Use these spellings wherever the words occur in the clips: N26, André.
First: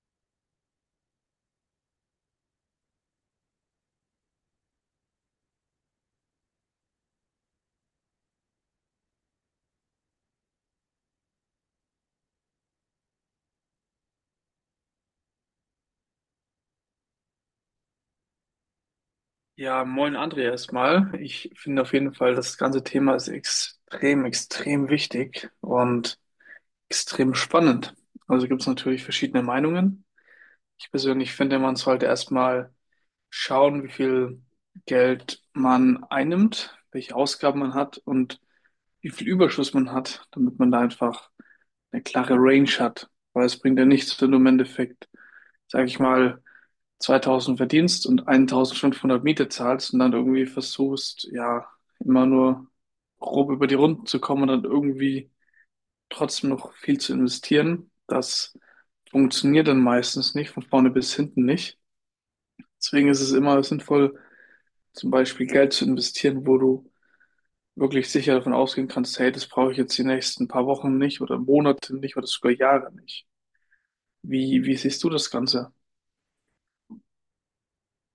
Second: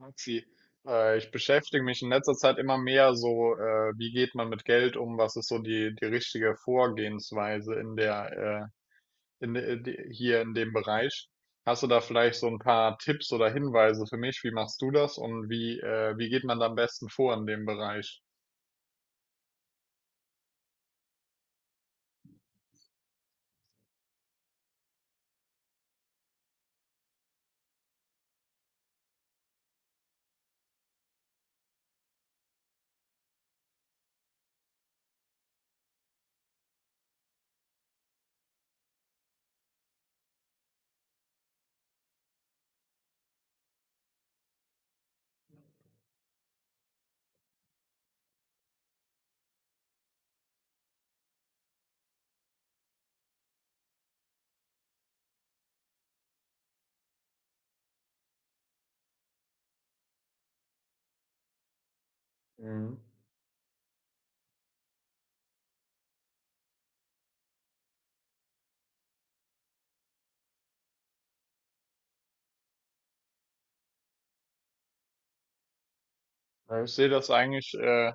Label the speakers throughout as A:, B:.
A: Maxi, ich beschäftige mich in letzter Zeit immer mehr so, wie geht man mit Geld um? Was ist so die richtige Vorgehensweise in der, in, de- de- hier in dem Bereich? Hast du da vielleicht so ein paar Tipps oder Hinweise für mich? Wie machst du das und wie geht man da am besten vor in dem Bereich?
B: Ja, moin André erstmal. Ich finde auf jeden Fall, das ganze Thema ist extrem, extrem wichtig und extrem spannend. Also gibt es natürlich verschiedene Meinungen. Ich persönlich finde, man sollte erstmal schauen, wie viel Geld man einnimmt, welche Ausgaben man hat und wie viel Überschuss man hat, damit man da einfach eine klare Range hat. Weil es bringt ja nichts, wenn du im Endeffekt, sag ich mal, 2000 verdienst und 1500 Miete zahlst und dann irgendwie versuchst, ja, immer nur grob über die Runden zu kommen und dann irgendwie trotzdem noch viel zu investieren. Das funktioniert dann meistens nicht, von vorne bis hinten nicht.
A: Mhm.
B: Deswegen ist es immer sinnvoll, zum Beispiel Geld zu investieren, wo du wirklich sicher davon ausgehen kannst, hey, das brauche ich jetzt die nächsten paar Wochen nicht oder Monate nicht oder sogar Jahre nicht. Wie siehst du das Ganze?
A: Ja, ich sehe das eigentlich,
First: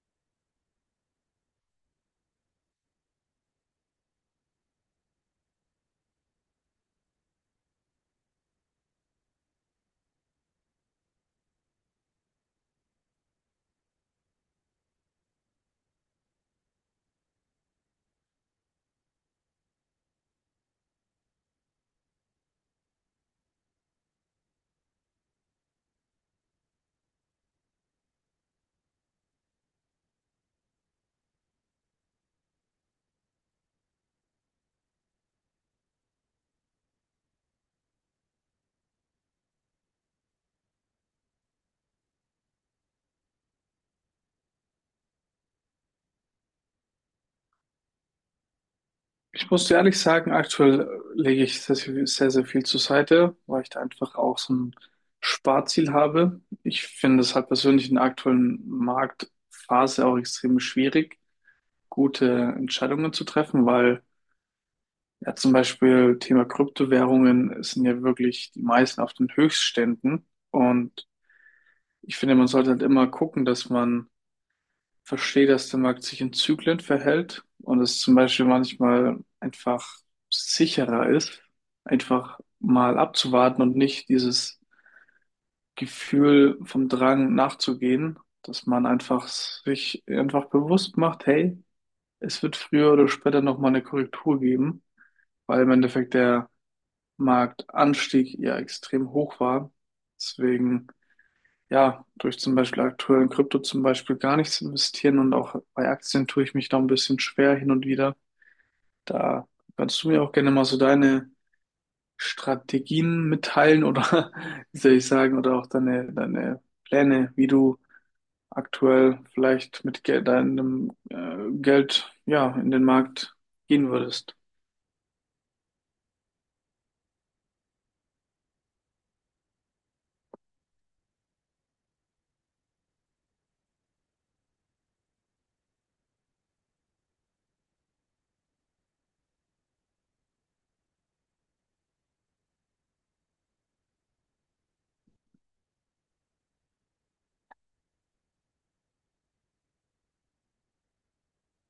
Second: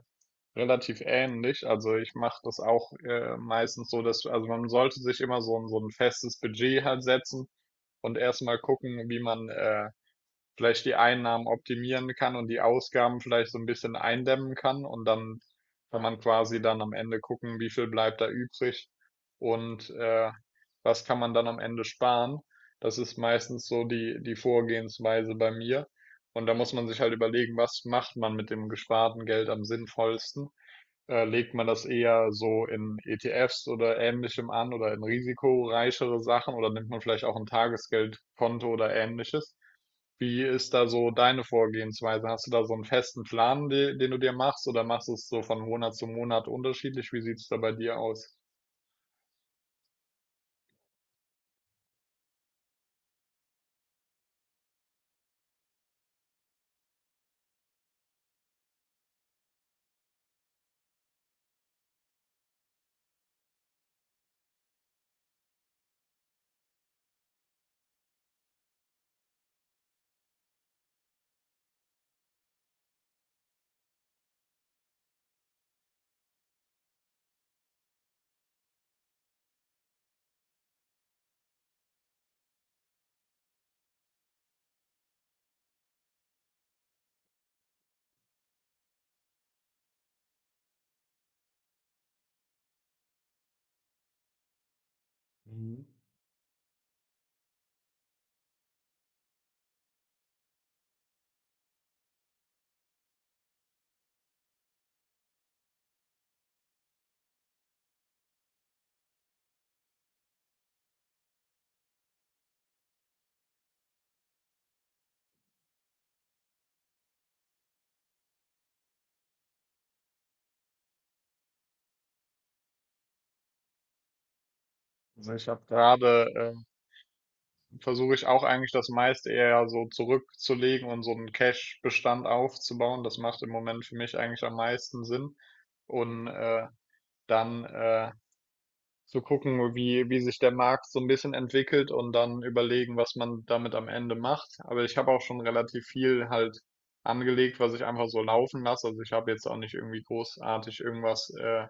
A: relativ ähnlich. Also ich mache das auch, meistens so, dass, also man sollte sich immer so ein festes Budget halt setzen und erstmal gucken, wie man vielleicht die Einnahmen optimieren kann und die Ausgaben vielleicht so ein bisschen eindämmen kann und dann kann man quasi dann am Ende gucken, wie viel bleibt da übrig und was kann man dann am Ende sparen. Das ist meistens so die Vorgehensweise bei mir. Und da muss man sich halt überlegen, was macht man mit dem gesparten Geld am sinnvollsten. Legt man das eher so in ETFs oder ähnlichem an oder in risikoreichere Sachen oder nimmt man vielleicht auch ein Tagesgeldkonto oder ähnliches? Wie ist da so deine Vorgehensweise? Hast du da so einen festen Plan, den du dir machst, oder machst du es so von Monat zu Monat unterschiedlich? Wie sieht's da bei dir aus?
B: Ich muss dir ehrlich sagen, aktuell lege ich sehr, sehr, sehr viel zur Seite, weil ich da einfach auch so ein Sparziel habe. Ich finde es halt persönlich in der aktuellen Marktphase auch extrem schwierig, gute Entscheidungen zu treffen, weil ja zum Beispiel Thema Kryptowährungen sind ja wirklich die meisten auf den Höchstständen. Und ich finde, man sollte halt immer gucken, dass man verstehe, dass der Markt sich in Zyklen verhält und es zum Beispiel manchmal einfach sicherer ist, einfach mal abzuwarten und nicht dieses Gefühl vom Drang nachzugehen, dass man einfach sich einfach bewusst macht, hey, es wird früher oder später nochmal eine Korrektur geben, weil im Endeffekt der Marktanstieg ja extrem hoch war. Deswegen ja, durch zum Beispiel aktuell in Krypto zum Beispiel gar nichts investieren und auch bei Aktien tue ich mich da ein bisschen schwer hin und wieder. Da kannst du mir auch gerne mal so deine Strategien mitteilen oder wie soll ich sagen, oder auch deine Pläne, wie du aktuell vielleicht mit Geld, deinem Geld, ja, in den Markt gehen würdest.
A: Also ich habe Gerade versuche ich auch eigentlich das meiste eher so zurückzulegen und so einen Cash-Bestand aufzubauen. Das macht im Moment für mich eigentlich am meisten Sinn. Und dann zu gucken, wie sich der Markt so ein bisschen entwickelt und dann überlegen, was man damit am Ende macht. Aber ich habe auch schon relativ viel halt angelegt, was ich einfach so laufen lasse. Also ich habe jetzt auch nicht irgendwie großartig irgendwas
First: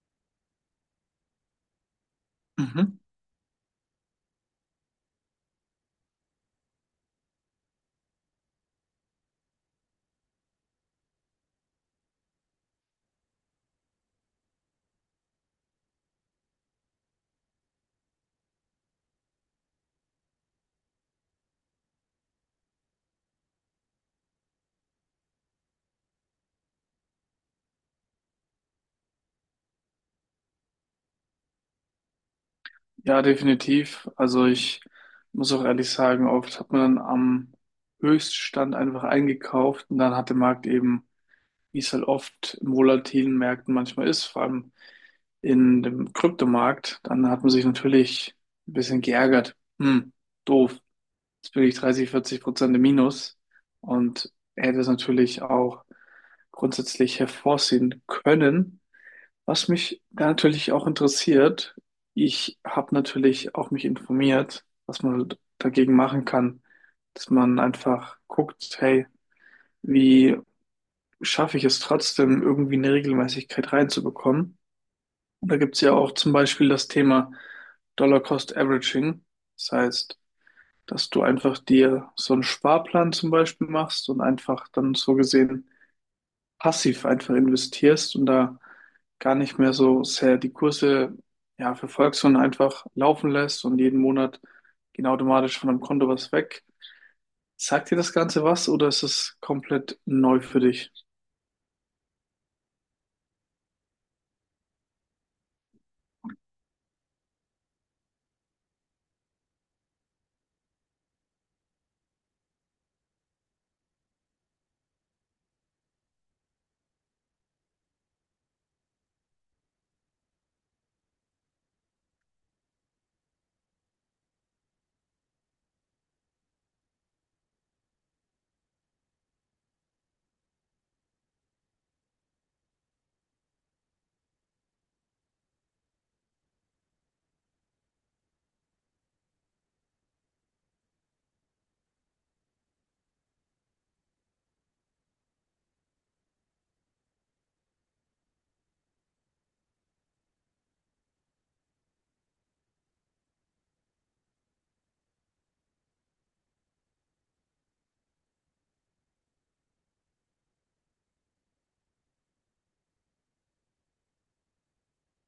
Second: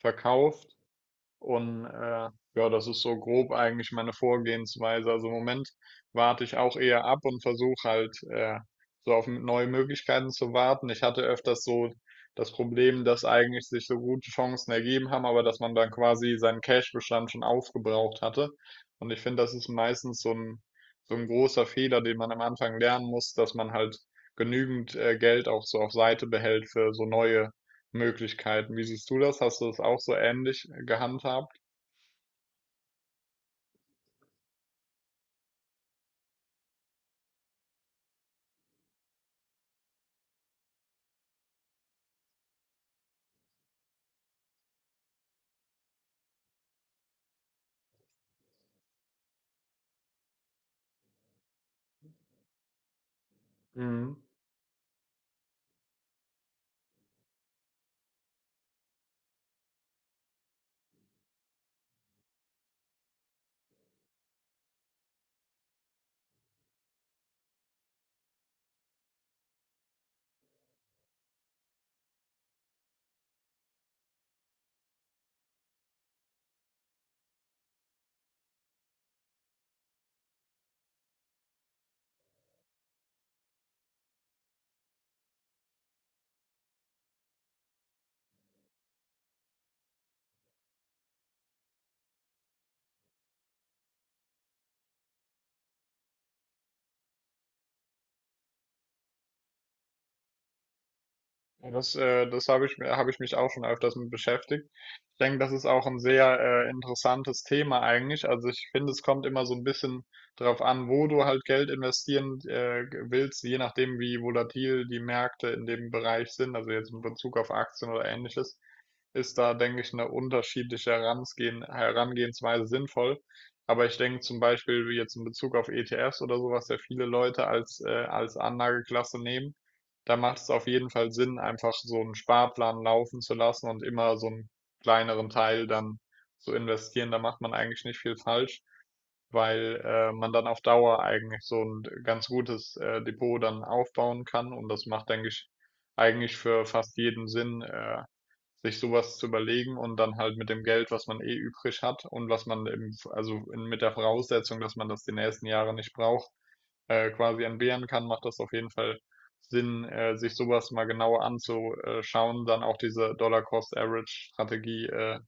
A: verkauft. Und ja, das
B: Mhm.
A: ist so grob eigentlich meine Vorgehensweise. Also im Moment warte ich auch eher ab und versuche halt so auf neue Möglichkeiten zu warten. Ich hatte öfters so das Problem, dass eigentlich sich so gute Chancen ergeben haben, aber dass man dann quasi seinen Cash-Bestand schon aufgebraucht hatte. Und ich finde, das ist meistens so ein großer Fehler, den man am Anfang lernen muss, dass man halt genügend Geld auch so auf Seite behält für so neue Möglichkeiten. Wie siehst du das? Hast du das auch so ähnlich gehandhabt?
B: Ja, definitiv. Also ich muss auch ehrlich sagen, oft hat man dann am Höchststand einfach eingekauft und dann hat der Markt eben wie es halt oft in volatilen Märkten manchmal ist, vor allem in dem Kryptomarkt, dann hat man sich natürlich ein bisschen geärgert. Hm, doof. Jetzt bin ich 30, 40% im Minus
A: Mhm.
B: und hätte es natürlich auch grundsätzlich hervorsehen können. Was mich da natürlich auch interessiert, ich habe natürlich auch mich informiert, was man dagegen machen kann, dass man einfach guckt, hey, wie schaffe ich es trotzdem, irgendwie eine Regelmäßigkeit reinzubekommen. Und da gibt es ja auch zum Beispiel das Thema Dollar Cost Averaging. Das heißt, dass du einfach dir so einen Sparplan zum Beispiel machst und einfach dann so gesehen passiv einfach investierst und da gar nicht mehr so sehr die Kurse ja, verfolgst, sondern einfach laufen lässt und jeden Monat geht automatisch von deinem Konto was weg. Sagt dir das Ganze was oder ist es komplett neu für dich?
A: Ja, Das, das habe ich mir, habe ich mich auch schon öfters mit beschäftigt. Ich denke, das ist auch ein sehr interessantes Thema eigentlich. Also ich finde, es kommt immer so ein bisschen darauf an, wo du halt Geld investieren willst, je nachdem, wie volatil die Märkte in dem Bereich sind, also jetzt in Bezug auf Aktien oder ähnliches. Ist da, denke ich, eine unterschiedliche Herangehensweise sinnvoll. Aber ich denke zum Beispiel wie jetzt in Bezug auf ETFs oder sowas, ja viele Leute als Anlageklasse nehmen, da macht es auf jeden Fall Sinn, einfach so einen Sparplan laufen zu lassen und immer so einen kleineren Teil dann zu investieren. Da macht man eigentlich nicht viel falsch, weil man dann auf Dauer eigentlich so ein ganz gutes Depot dann aufbauen kann. Und das macht, denke ich, eigentlich für fast jeden Sinn, sich sowas zu überlegen und dann halt mit dem Geld, was man eh übrig hat und was man eben, mit der Voraussetzung, dass man das die nächsten Jahre nicht braucht, quasi entbehren kann, macht das auf jeden Fall Sinn, sich sowas mal genauer anzuschauen, dann auch diese Dollar-Cost-Average-Strategie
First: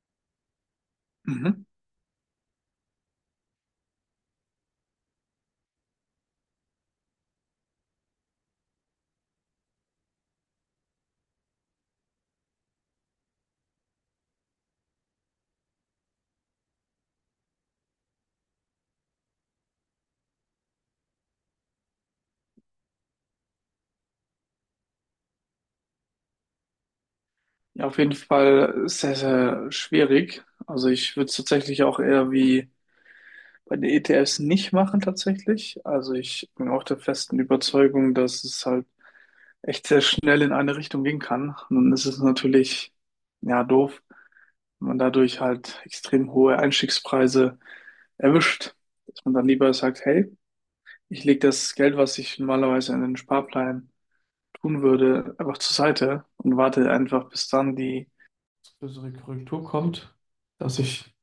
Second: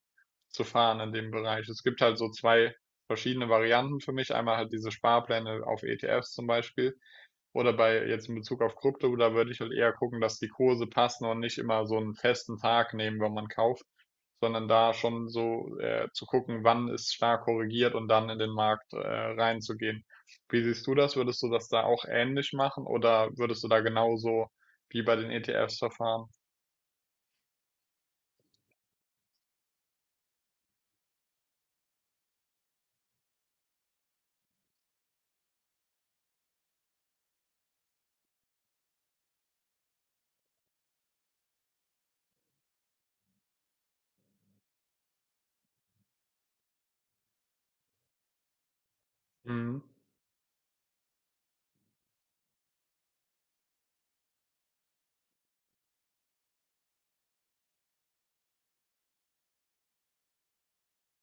A: zu fahren in dem
B: Mhm.
A: Bereich. Es gibt halt so zwei verschiedene Varianten für mich. Einmal halt diese Sparpläne auf ETFs zum Beispiel oder bei jetzt in Bezug auf Krypto, da würde ich halt eher gucken, dass die Kurse passen und nicht immer so einen festen Tag nehmen, wenn man kauft, sondern da schon so, zu gucken, wann ist stark korrigiert und dann in den Markt reinzugehen. Wie siehst du das? Würdest du das da auch ähnlich machen oder würdest du da genauso wie bei den ETFs verfahren?
B: Ja, auf jeden Fall sehr, sehr schwierig. Also ich würde es tatsächlich auch eher wie bei den ETFs nicht machen tatsächlich. Also ich bin auch der festen Überzeugung, dass es halt echt sehr schnell in eine Richtung gehen kann. Und dann ist es natürlich, ja, doof, wenn man dadurch halt extrem hohe Einstiegspreise erwischt, dass man dann lieber
A: Mhm.
B: sagt, hey, ich lege das Geld, was ich normalerweise in den Sparplan tun würde, einfach zur Seite und warte einfach, bis dann die größere Korrektur kommt, dass ich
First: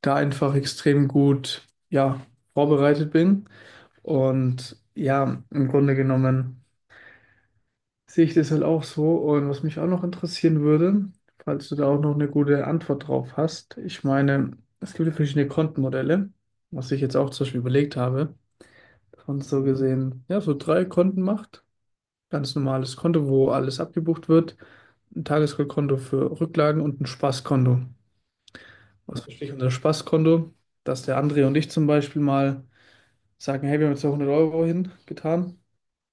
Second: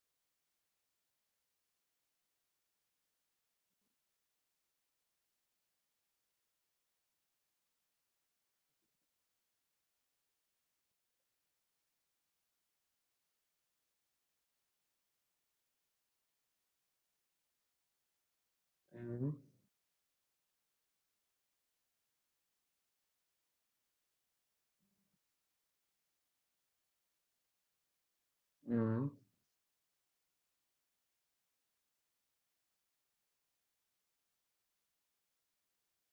B: da einfach extrem gut, ja, vorbereitet bin. Und ja, im Grunde genommen sehe ich das halt auch so. Und was mich auch noch interessieren würde, falls du da auch noch eine gute Antwort drauf hast, ich meine, es gibt ja verschiedene Kontenmodelle, was ich jetzt auch zum Beispiel überlegt habe, dass
A: Mhm.
B: man so gesehen, ja, so drei Konten macht. Ganz normales Konto, wo alles abgebucht wird, ein Tagesgeldkonto für Rücklagen und ein Spaßkonto.
A: Mhm.
B: Was verstehe ich unter Spaßkonto, dass der André und ich zum Beispiel mal sagen, hey, wir haben jetzt da 100 Euro hingetan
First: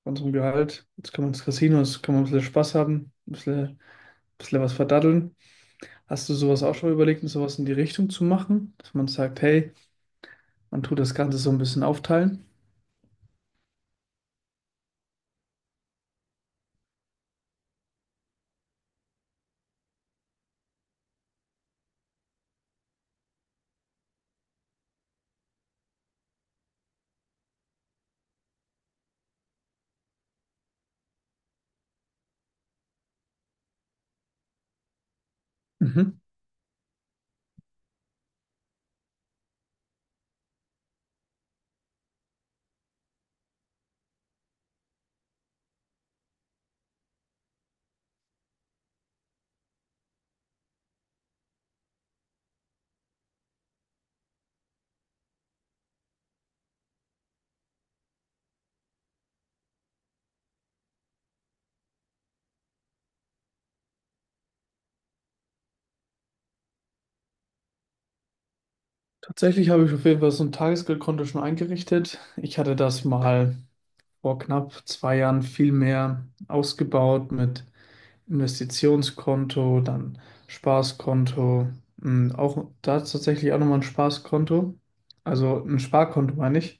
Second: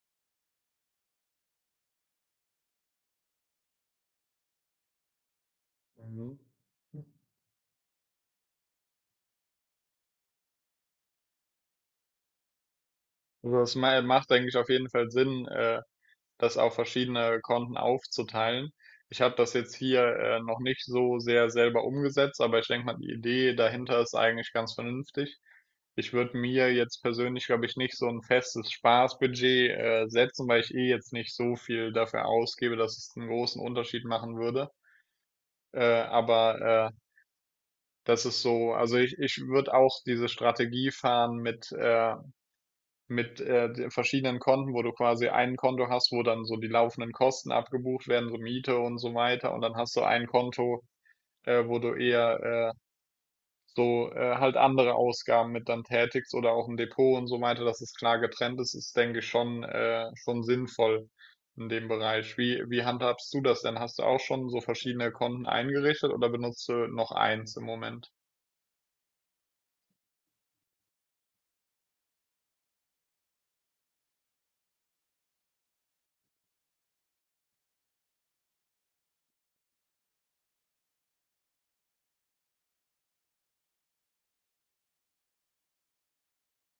B: von unserem Gehalt, jetzt können wir ins Casino, jetzt können wir ein bisschen Spaß haben, ein bisschen was verdaddeln. Hast du
A: Mhm.
B: sowas auch schon mal überlegt, sowas in die Richtung zu machen, dass man sagt, hey, man tut das Ganze so ein bisschen aufteilen?
A: Also, das ma macht, denke ich, auf jeden Fall Sinn, das auf verschiedene Konten aufzuteilen. Ich habe das jetzt hier noch nicht so sehr selber umgesetzt, aber ich denke mal, die Idee dahinter ist eigentlich ganz vernünftig. Ich würde mir jetzt persönlich, glaube ich, nicht so ein festes Spaßbudget setzen, weil ich eh jetzt nicht so viel dafür ausgebe, dass es einen großen Unterschied machen würde. Äh,
B: Mhm.
A: aber äh, das ist so, also ich würde auch diese Strategie fahren mit den verschiedenen Konten, wo du quasi ein Konto hast, wo dann so die laufenden Kosten abgebucht werden, so Miete und so weiter. Und dann hast du ein Konto, wo du eher halt andere Ausgaben mit dann tätigst oder auch ein Depot und so weiter, dass es klar getrennt ist, denke ich, schon sinnvoll in dem Bereich. Wie handhabst du das denn? Hast du auch schon so verschiedene Konten eingerichtet oder benutzt du noch eins im Moment?
B: Tatsächlich habe ich auf jeden Fall so ein Tagesgeldkonto schon eingerichtet. Ich hatte das mal vor knapp 2 Jahren viel mehr ausgebaut mit Investitionskonto, dann Spaßkonto, auch da ist tatsächlich auch nochmal ein Spaßkonto, also ein Sparkonto meine ich.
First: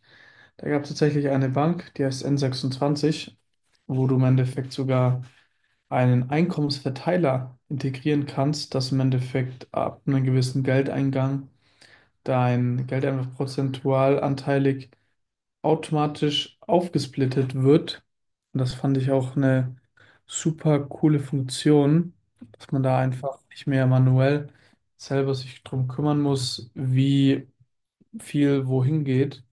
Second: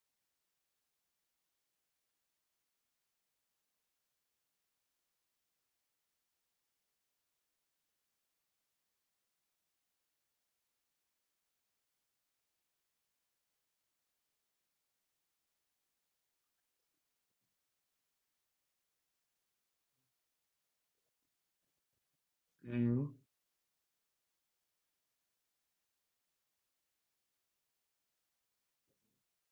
B: Da gab es tatsächlich eine Bank, die heißt N26, wo du im Endeffekt sogar einen Einkommensverteiler integrieren kannst, dass im Endeffekt ab einem gewissen Geldeingang dein Geld einfach prozentual anteilig automatisch aufgesplittet wird. Und das fand ich auch eine super coole Funktion, dass man da
A: Mhm.
B: einfach nicht mehr manuell selber sich drum kümmern muss, wie viel wohin geht.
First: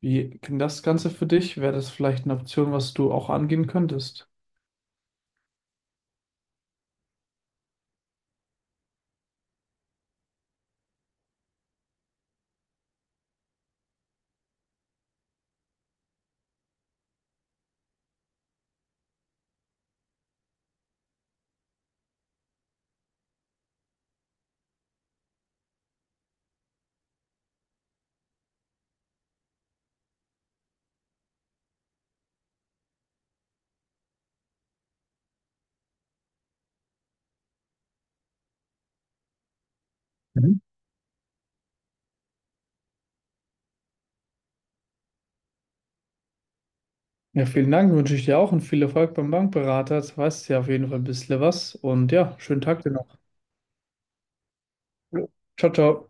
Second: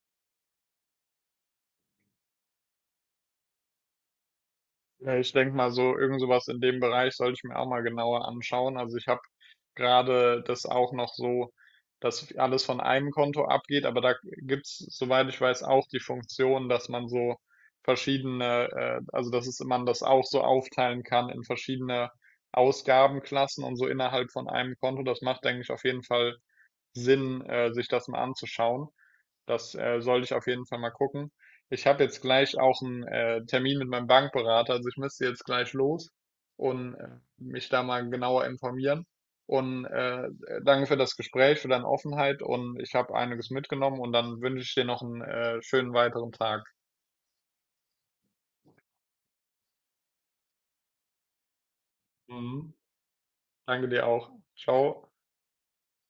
B: Wie klingt das Ganze für dich? Wäre das vielleicht eine Option, was du auch angehen könntest?
A: Ja, ich denke mal, so irgend sowas in dem Bereich sollte ich mir auch mal genauer anschauen. Also ich habe gerade das auch noch so, dass alles von einem Konto abgeht, aber da gibt's, soweit ich weiß, auch die Funktion, dass man so verschiedene, man das auch so aufteilen kann in verschiedene Ausgabenklassen und so innerhalb von einem Konto. Das macht, denke ich, auf jeden Fall Sinn, sich das mal anzuschauen. Das sollte ich auf jeden Fall mal gucken. Ich habe jetzt gleich auch einen Termin mit meinem Bankberater, also ich müsste jetzt gleich los und mich da mal genauer informieren. Und
B: Mhm.
A: danke für das Gespräch, für deine Offenheit und ich habe einiges mitgenommen und dann wünsche ich dir noch einen schönen weiteren Tag.
B: Ja, vielen Dank, wünsche ich dir auch und viel Erfolg beim Bankberater. Jetzt weißt du ja auf jeden Fall ein bisschen was und ja, schönen
A: Mhm.
B: Tag dir noch.
A: Danke dir auch. Ciao.
B: Jo. Ciao, ciao.